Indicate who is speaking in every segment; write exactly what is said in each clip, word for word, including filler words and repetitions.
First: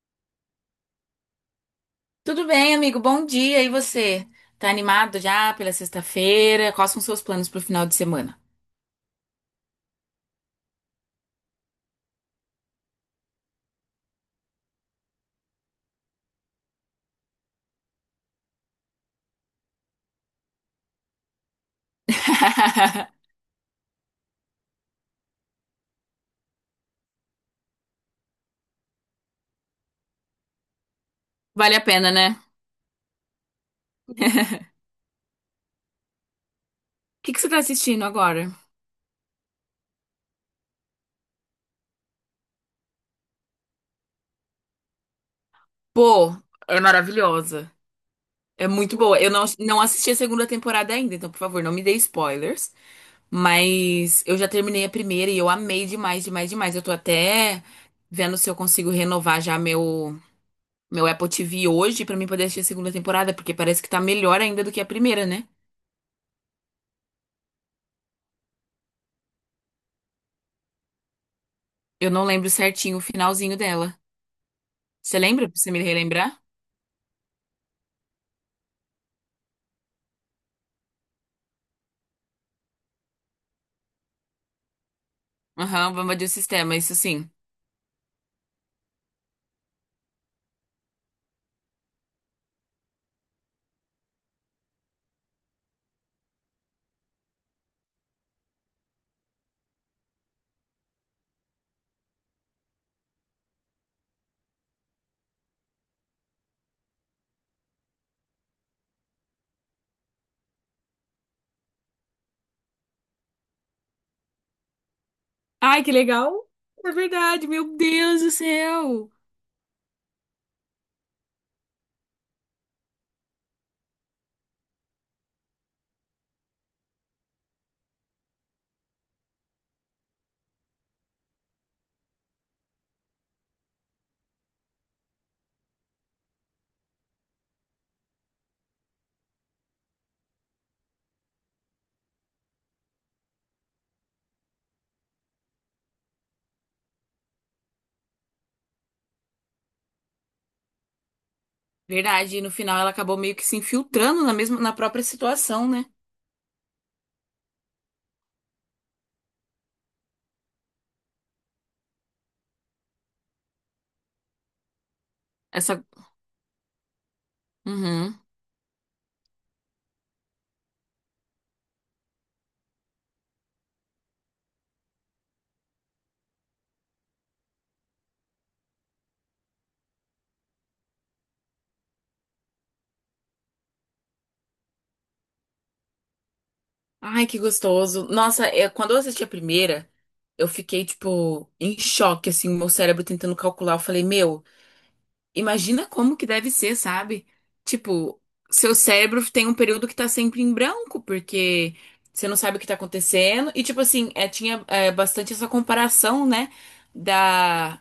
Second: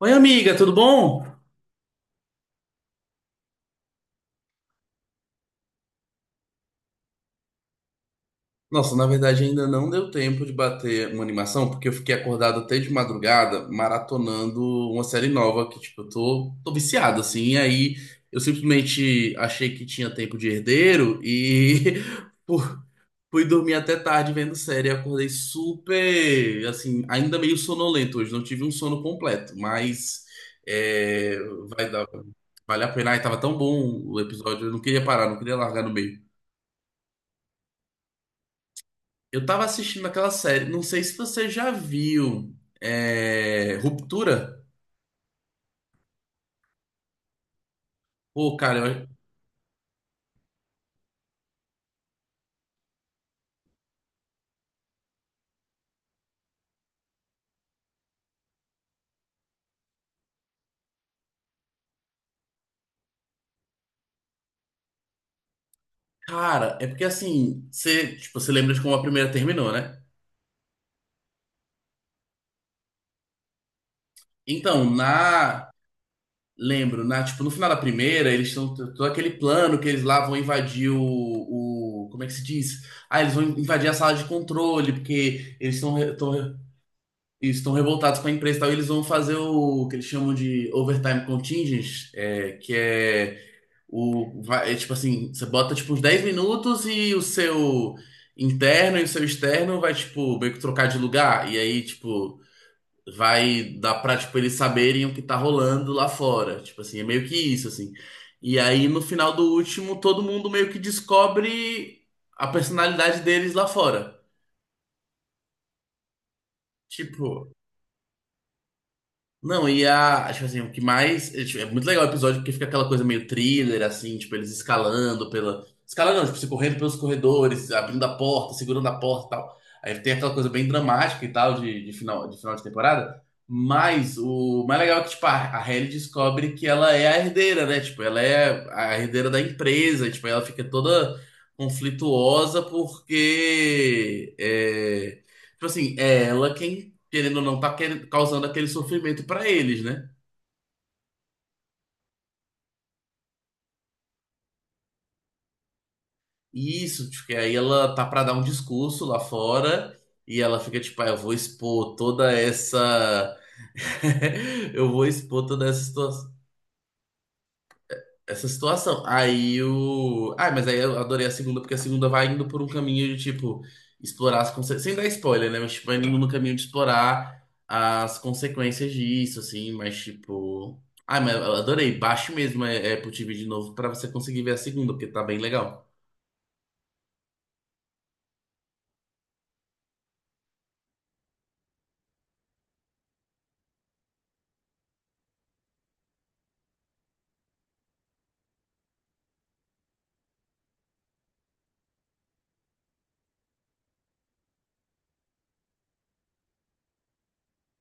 Speaker 1: Oi, amiga, tudo bom?
Speaker 2: Tudo bem, amigo? Bom dia. E você? Tá animado já pela sexta-feira? Quais são seus planos pro final de semana?
Speaker 1: Nossa, na verdade ainda não deu tempo de bater uma animação, porque eu fiquei acordado até de madrugada maratonando uma série nova que, tipo, eu tô, tô viciado, assim. E aí eu simplesmente achei que tinha tempo de herdeiro e fu- fui dormir até tarde vendo série. Acordei super, assim, ainda meio sonolento hoje, não tive um sono completo, mas é,
Speaker 2: Vale a
Speaker 1: vai dar,
Speaker 2: pena, né? O
Speaker 1: vale a pena. Ai, tava tão bom o episódio, eu não queria parar, não queria largar no meio.
Speaker 2: que que você tá assistindo agora?
Speaker 1: Eu tava assistindo aquela série, não sei se você já viu, é, Ruptura.
Speaker 2: Pô, é maravilhosa.
Speaker 1: Pô,
Speaker 2: É
Speaker 1: cara,
Speaker 2: muito
Speaker 1: eu-
Speaker 2: boa. Eu não, não assisti a segunda temporada ainda, então, por favor, não me dê spoilers. Mas eu já terminei a primeira e eu amei demais, demais, demais. Eu tô até vendo se eu consigo renovar já meu, meu Apple T V hoje pra mim poder assistir a segunda temporada, porque parece que tá melhor ainda do que a primeira, né?
Speaker 1: cara, é porque assim, você, tipo, você lembra de como a primeira terminou, né?
Speaker 2: Eu não lembro certinho o finalzinho dela.
Speaker 1: Então,
Speaker 2: Você lembra? Pra
Speaker 1: na,
Speaker 2: você me relembrar?
Speaker 1: lembro, na, tipo, no final da primeira, eles estão todo aquele plano que eles lá vão invadir o, o, como é que se diz? Ah, eles vão invadir a sala de controle, porque eles
Speaker 2: Aham,
Speaker 1: estão
Speaker 2: vamos de sistema, isso sim.
Speaker 1: estão revoltados com a empresa e tal, e eles vão fazer o que eles chamam de overtime contingent, é, que é O, vai, é tipo assim, você bota tipo uns dez minutos e o seu interno e o seu externo vai, tipo, meio que trocar de lugar. E aí, tipo, vai dar pra, tipo, eles saberem o que tá rolando lá fora. Tipo assim, é meio que isso, assim. E aí, no final do último, todo mundo meio que descobre a personalidade deles lá fora.
Speaker 2: Ai, que legal! É verdade,
Speaker 1: Tipo,
Speaker 2: meu Deus do céu!
Speaker 1: não, e a. Tipo assim, o que mais. É tipo, é muito legal o episódio porque fica aquela coisa meio thriller, assim, tipo, eles escalando pela. Escalando, não, tipo, se correndo pelos corredores, abrindo a porta, segurando a porta e tal. Aí tem aquela coisa bem dramática e tal de, de final, de final de temporada. Mas o mais legal é que, tipo, a, a Hailey descobre que ela é a herdeira, né? Tipo, ela é a herdeira da empresa, e, tipo, ela fica toda conflituosa porque. É... Tipo assim, é ela quem querendo ou não, tá querendo- causando aquele sofrimento pra eles, né?
Speaker 2: Verdade, e no final ela acabou meio que se infiltrando na mesma, na própria situação, né?
Speaker 1: E isso, porque aí ela tá pra dar um discurso lá fora e ela fica tipo, ah, eu vou expor toda essa. Eu vou expor toda essa
Speaker 2: Essa.
Speaker 1: situa-
Speaker 2: Uhum.
Speaker 1: essa situação. Aí o. Ah, mas aí eu adorei a segunda, porque a segunda vai indo por um caminho de, tipo, explorar as consequências. Sem dar spoiler, né? Mas, tipo, vai indo no caminho de explorar as consequências disso, assim, mas, tipo. Ah, mas eu adorei. Baixe mesmo é, Apple T V de novo pra você conseguir ver a segunda, porque tá bem legal.
Speaker 2: Ai, que gostoso. Nossa, é, quando eu assisti a primeira, eu fiquei, tipo, em choque, assim, meu cérebro tentando calcular. Eu falei, meu. Imagina como que deve ser, sabe? Tipo, seu cérebro tem um período que tá sempre em branco, porque você não sabe o que tá acontecendo. E, tipo assim, é, tinha é, bastante essa comparação, né? Da,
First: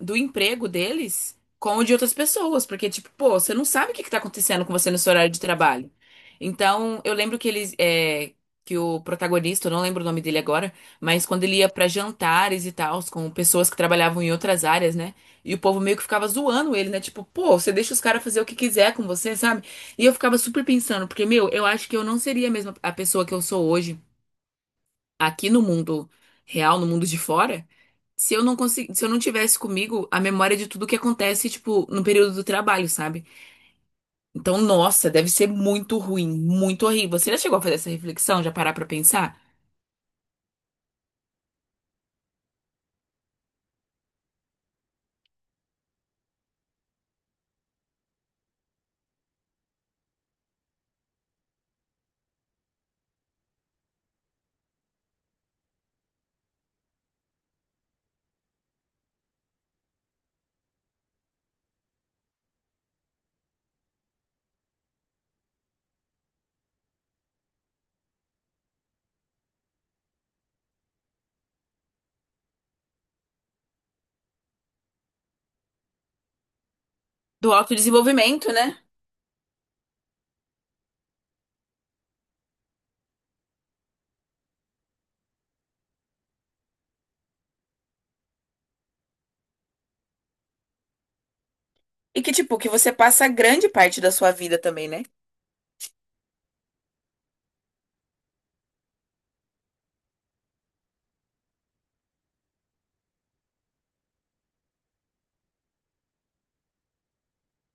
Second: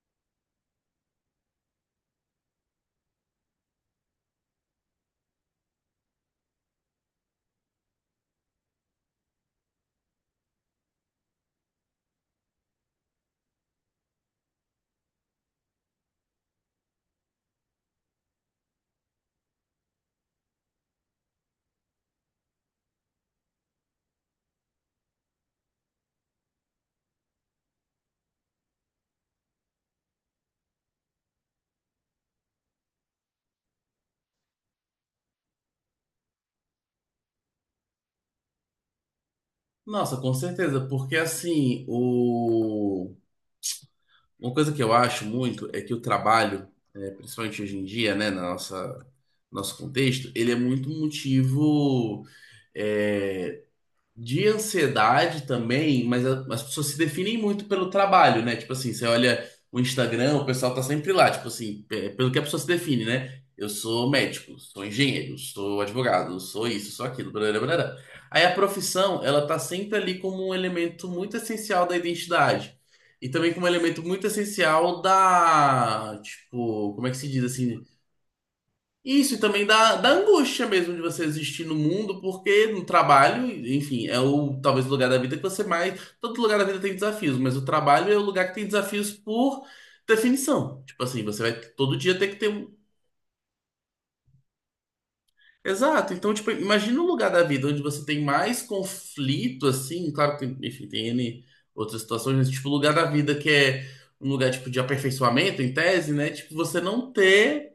Speaker 2: do emprego deles com o de outras pessoas. Porque, tipo, pô, você não sabe o que que tá acontecendo com você no seu horário de trabalho. Então, eu lembro que eles. é, que o protagonista, eu não lembro o nome dele agora, mas quando ele ia pra jantares e tal, com pessoas que trabalhavam em outras áreas, né? E o povo meio que ficava zoando ele, né? Tipo, pô, você deixa os caras fazer o que quiser com você, sabe? E eu ficava super pensando, porque, meu, eu acho que eu não seria a mesma a pessoa que eu sou hoje, aqui no mundo real, no mundo de fora, se eu não consegui, se eu não tivesse comigo a memória de tudo que acontece, tipo, no período do trabalho, sabe? Então, nossa, deve ser muito ruim, muito horrível. Você já chegou a fazer essa reflexão, já parar pra pensar?
Speaker 1: Nossa, com certeza, porque assim, o. Uma coisa que eu acho muito é que o trabalho, eh, principalmente hoje em dia, né, na nossa nosso contexto, ele é muito motivo é, de ansiedade também, mas a- as pessoas se definem muito pelo trabalho, né? Tipo assim, você olha o Instagram, o pessoal tá sempre lá, tipo assim, pe- pelo que a pessoa se define, né? Eu sou médico, sou engenheiro, sou advogado, sou isso, sou aquilo, blá, blá, blá. Aí a profissão, ela tá sempre ali como um elemento muito essencial da identidade. E também como um elemento muito essencial da, tipo, como é que se diz
Speaker 2: Do
Speaker 1: assim?
Speaker 2: autodesenvolvimento, né?
Speaker 1: Isso, e também da, da angústia mesmo de você existir no mundo, porque no trabalho, enfim, é o talvez o lugar da vida que você mais. Todo lugar da vida tem desafios, mas o trabalho é o lugar que tem desafios por definição. Tipo assim, você vai todo dia
Speaker 2: E
Speaker 1: ter
Speaker 2: que,
Speaker 1: que ter
Speaker 2: tipo, que
Speaker 1: um.
Speaker 2: você passa grande parte da sua vida também, né?
Speaker 1: Exato. Então, tipo, imagina um lugar da vida onde você tem mais conflito, assim, claro que tem, enfim, tem ene outras situações, mas tipo, o lugar da vida que é um lugar tipo de aperfeiçoamento, em tese, né? Tipo, você não ter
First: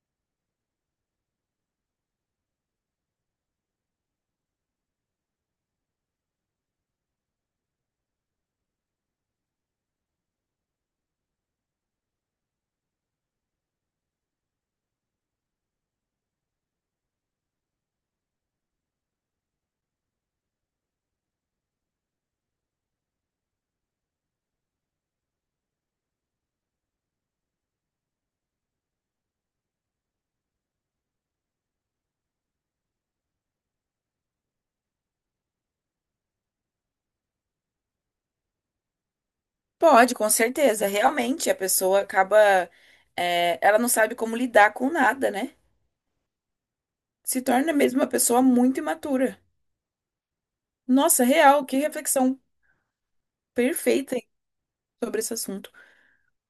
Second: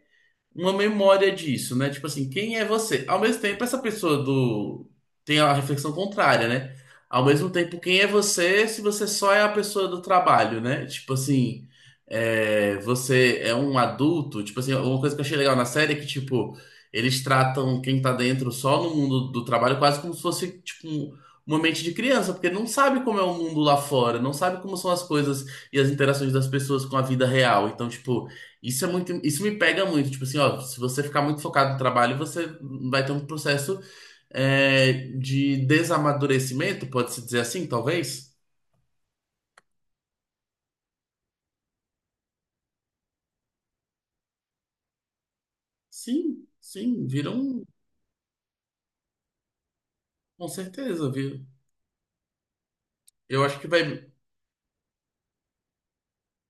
Speaker 1: uma memória disso, né? Tipo assim, quem é você? Ao mesmo tempo, essa pessoa do tem a reflexão contrária, né? Ao mesmo tempo, quem é você se você só é a pessoa do trabalho, né? Tipo assim, é, você é um adulto. Tipo assim, uma coisa que eu achei legal na série é que, tipo, eles tratam quem tá dentro só no mundo do trabalho quase como se fosse, tipo, um- uma mente de criança, porque não sabe como é o mundo lá fora, não sabe como são as coisas e as interações das pessoas com a vida real. Então, tipo, isso é muito, isso me pega muito, tipo assim, ó, se você ficar muito focado no trabalho, você vai ter um processo é, de desamadurecimento, pode-se dizer assim, talvez?
Speaker 2: Pode, com certeza. Realmente, a pessoa acaba. É, ela não sabe como lidar com nada, né?
Speaker 1: Sim, sim,
Speaker 2: Se
Speaker 1: viram,
Speaker 2: torna mesmo uma pessoa muito imatura.
Speaker 1: com certeza,
Speaker 2: Nossa,
Speaker 1: viu?
Speaker 2: real, que reflexão
Speaker 1: Eu acho que vai,
Speaker 2: perfeita sobre esse assunto.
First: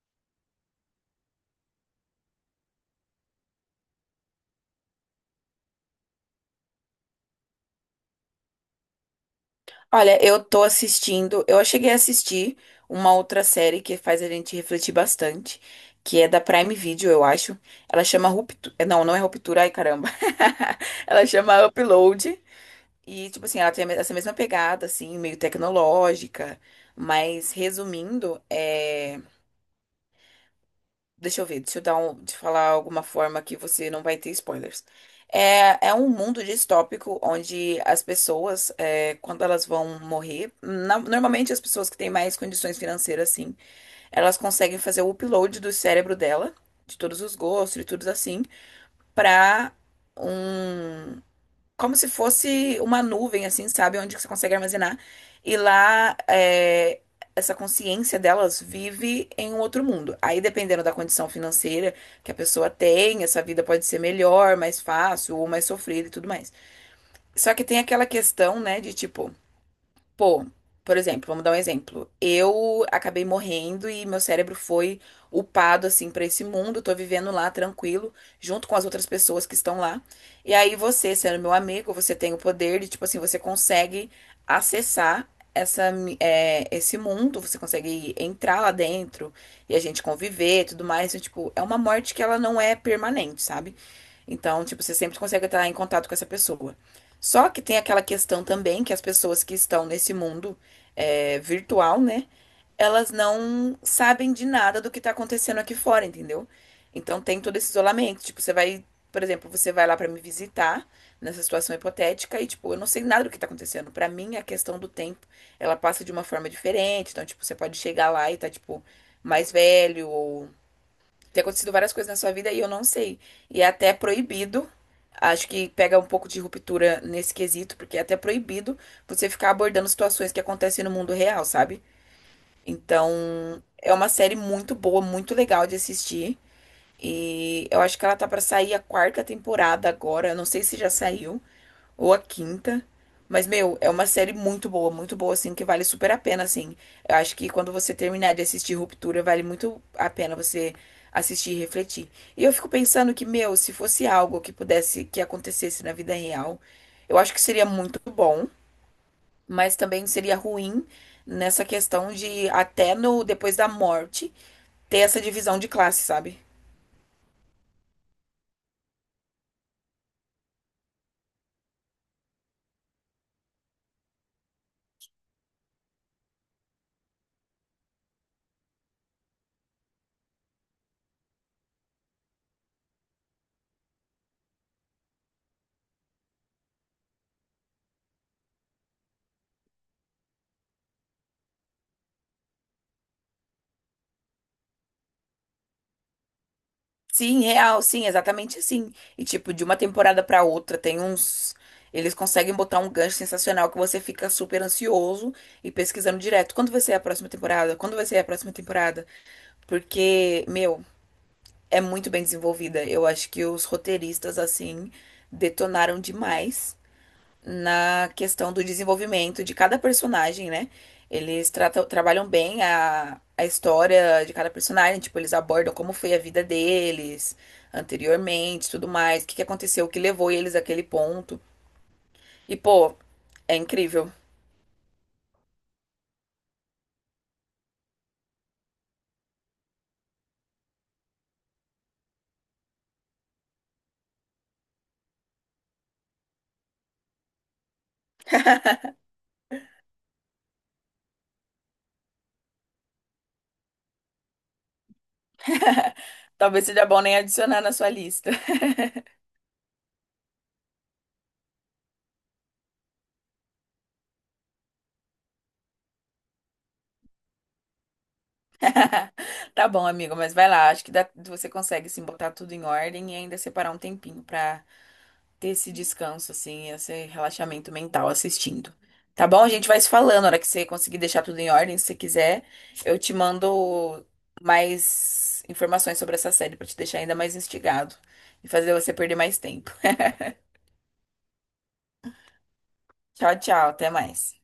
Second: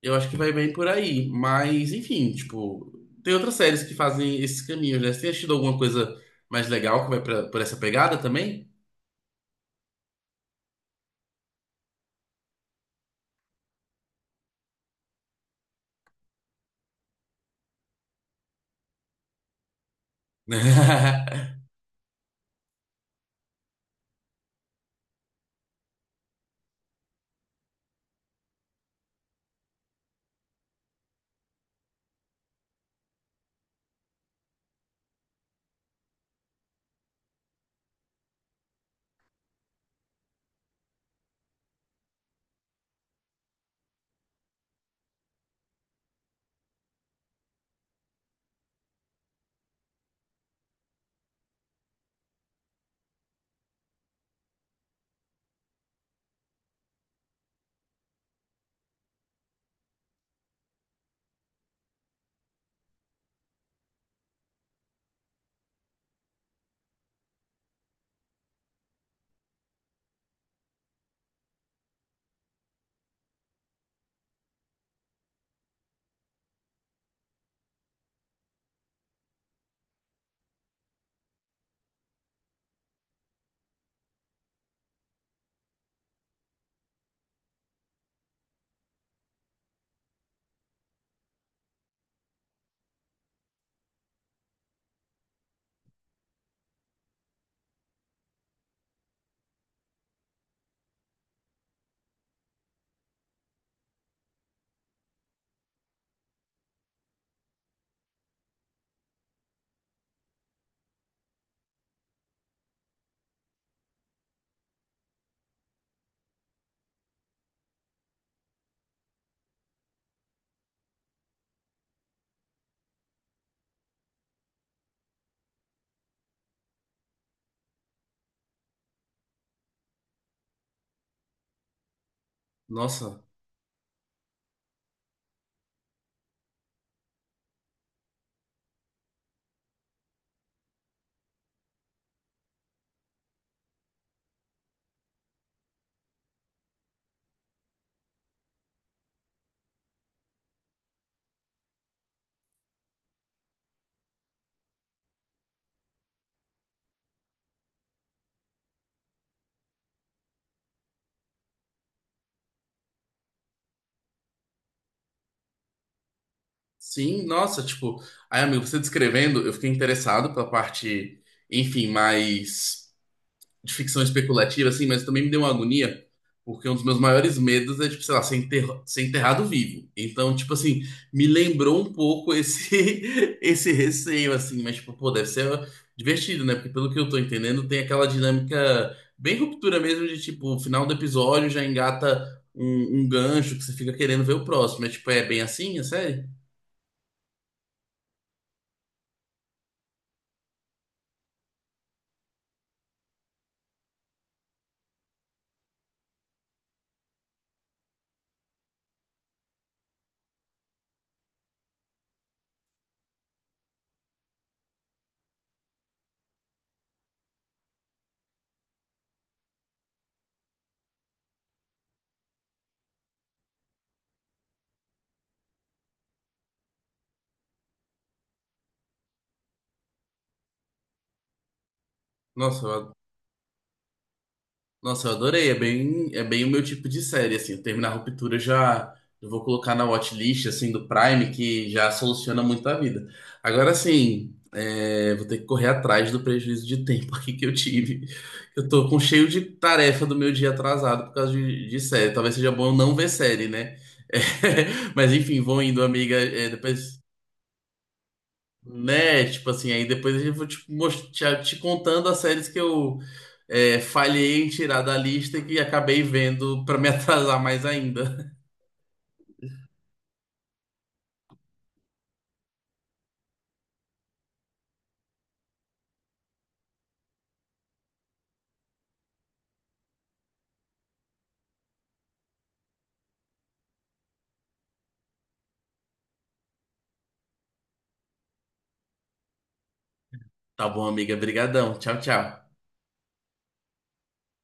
Speaker 1: eu acho que vai bem por aí, mas enfim, tipo, tem outras séries que fazem esses caminhos, né? Você tem assistido alguma coisa mais legal que vai pra, por essa pegada também?
Speaker 2: Olha, eu tô assistindo. Eu cheguei a assistir uma outra série que faz a gente refletir bastante, que é da Prime Video, eu acho. Ela chama Ruptura. Não, não é Ruptura, ai caramba. Ela chama Upload. E, tipo assim, ela tem essa mesma pegada, assim, meio tecnológica. Mas, resumindo, é... Deixa eu ver, deixa eu dar um... te falar alguma forma que você não vai ter spoilers. É, é um mundo distópico onde as pessoas, é, quando elas vão morrer, na- normalmente as pessoas que têm mais condições financeiras, assim, elas conseguem fazer o upload do cérebro dela, de todos os gostos e tudo assim, pra um como se fosse uma nuvem, assim, sabe? Onde você consegue armazenar. E lá, é, essa consciência delas vive em um outro mundo. Aí, dependendo da condição financeira que a pessoa tem, essa vida pode ser melhor, mais fácil ou mais sofrida e tudo mais. Só que tem aquela questão, né, de tipo. Pô, por exemplo, vamos dar um exemplo. Eu acabei morrendo e meu cérebro foi upado assim pra esse mundo, tô vivendo lá tranquilo, junto com as outras pessoas que estão lá. E aí você, sendo meu amigo, você tem o poder de, tipo assim, você consegue acessar essa mi- é, esse mundo, você consegue entrar lá dentro e a gente conviver, e tudo mais. Então, tipo, é uma morte que ela não é permanente, sabe? Então, tipo, você sempre consegue estar em contato com essa pessoa. Só que tem aquela questão também que as pessoas que estão nesse mundo é, virtual, né? Elas não sabem de nada do que tá acontecendo aqui fora, entendeu? Então tem todo esse isolamento. Tipo, você vai, por exemplo, você vai lá pra me visitar nessa situação hipotética e, tipo, eu não sei nada do que tá acontecendo. Pra mim, a questão do tempo, ela passa de uma forma diferente. Então, tipo, você pode chegar lá e tá, tipo, mais velho ou tem acontecido várias coisas na sua vida e eu não sei. E é até proibido. Acho que pega um pouco de ruptura nesse quesito, porque é até proibido você ficar abordando situações que acontecem no mundo real, sabe?
Speaker 1: Nossa.
Speaker 2: Então, é uma série muito boa, muito legal de assistir. E eu acho que ela tá pra sair a quarta temporada agora. Eu não sei se já saiu ou a quinta. Mas, meu, é uma série muito boa, muito boa, assim, que vale super a pena, assim. Eu acho que quando você terminar de assistir Ruptura, vale muito a pena você assistir e refletir. E eu fico pensando que, meu, se fosse algo que pudesse, que acontecesse na vida real, eu acho que seria muito bom, mas também seria ruim nessa questão de, até no, depois da morte, ter essa divisão de classe, sabe?
Speaker 1: Sim, nossa, tipo, aí, amigo, você descrevendo, eu fiquei interessado pela parte, enfim, mais de ficção especulativa, assim, mas também me deu uma agonia, porque um dos meus maiores medos é, tipo, sei lá, ser enter- ser enterrado vivo. Então, tipo assim, me lembrou um pouco esse, esse receio, assim, mas, tipo, pô, deve ser divertido, né? Porque pelo que eu tô entendendo, tem aquela dinâmica bem ruptura mesmo de, tipo, o final do episódio já engata um, um gancho que você fica querendo ver o próximo. É, tipo, é bem assim, é sério?
Speaker 2: Sim, real, sim, exatamente assim. E tipo, de uma temporada pra outra tem uns eles conseguem botar um gancho sensacional que você fica super ansioso e pesquisando direto. Quando vai ser a próxima temporada? Quando vai ser a próxima temporada? Porque, meu, é muito bem desenvolvida. Eu acho que os roteiristas assim detonaram demais na questão do desenvolvimento de cada personagem, né? Eles tratam, trabalham bem a, a história de cada personagem, tipo, eles abordam como foi a vida deles anteriormente, tudo mais, o que que aconteceu, o que levou eles àquele ponto. E,
Speaker 1: Nossa, eu
Speaker 2: pô, é incrível.
Speaker 1: Nossa, eu adorei. É bem, é bem o meu tipo de série, assim. Eu terminar a Ruptura já eu vou colocar na watchlist, assim, do Prime, que já soluciona muito a vida. Agora, assim, é, vou ter que correr atrás do prejuízo de tempo aqui que eu tive. Eu tô com cheio de tarefa do meu dia atrasado por causa de, de série. Talvez seja bom eu não ver série, né? É, mas enfim, vou indo, amiga. É,
Speaker 2: Talvez seja
Speaker 1: depois
Speaker 2: bom nem adicionar na sua lista.
Speaker 1: né? Tipo assim, aí depois eu vou te, most- te, te contando as séries que eu é, falhei em tirar da lista e que acabei vendo pra me atrasar mais ainda.
Speaker 2: Tá bom, amigo, mas vai lá, acho que dá- você consegue sim botar tudo em ordem e ainda separar um tempinho pra ter esse descanso, assim, esse relaxamento mental assistindo. Tá bom? A gente vai se falando. Na hora que você conseguir deixar tudo em ordem, se você quiser, eu te mando mais informações sobre essa série pra te deixar ainda mais instigado e fazer você perder mais tempo.
Speaker 1: Tá bom, amiga. Brigadão. Tchau, tchau.
Speaker 2: Tchau, tchau. Até mais.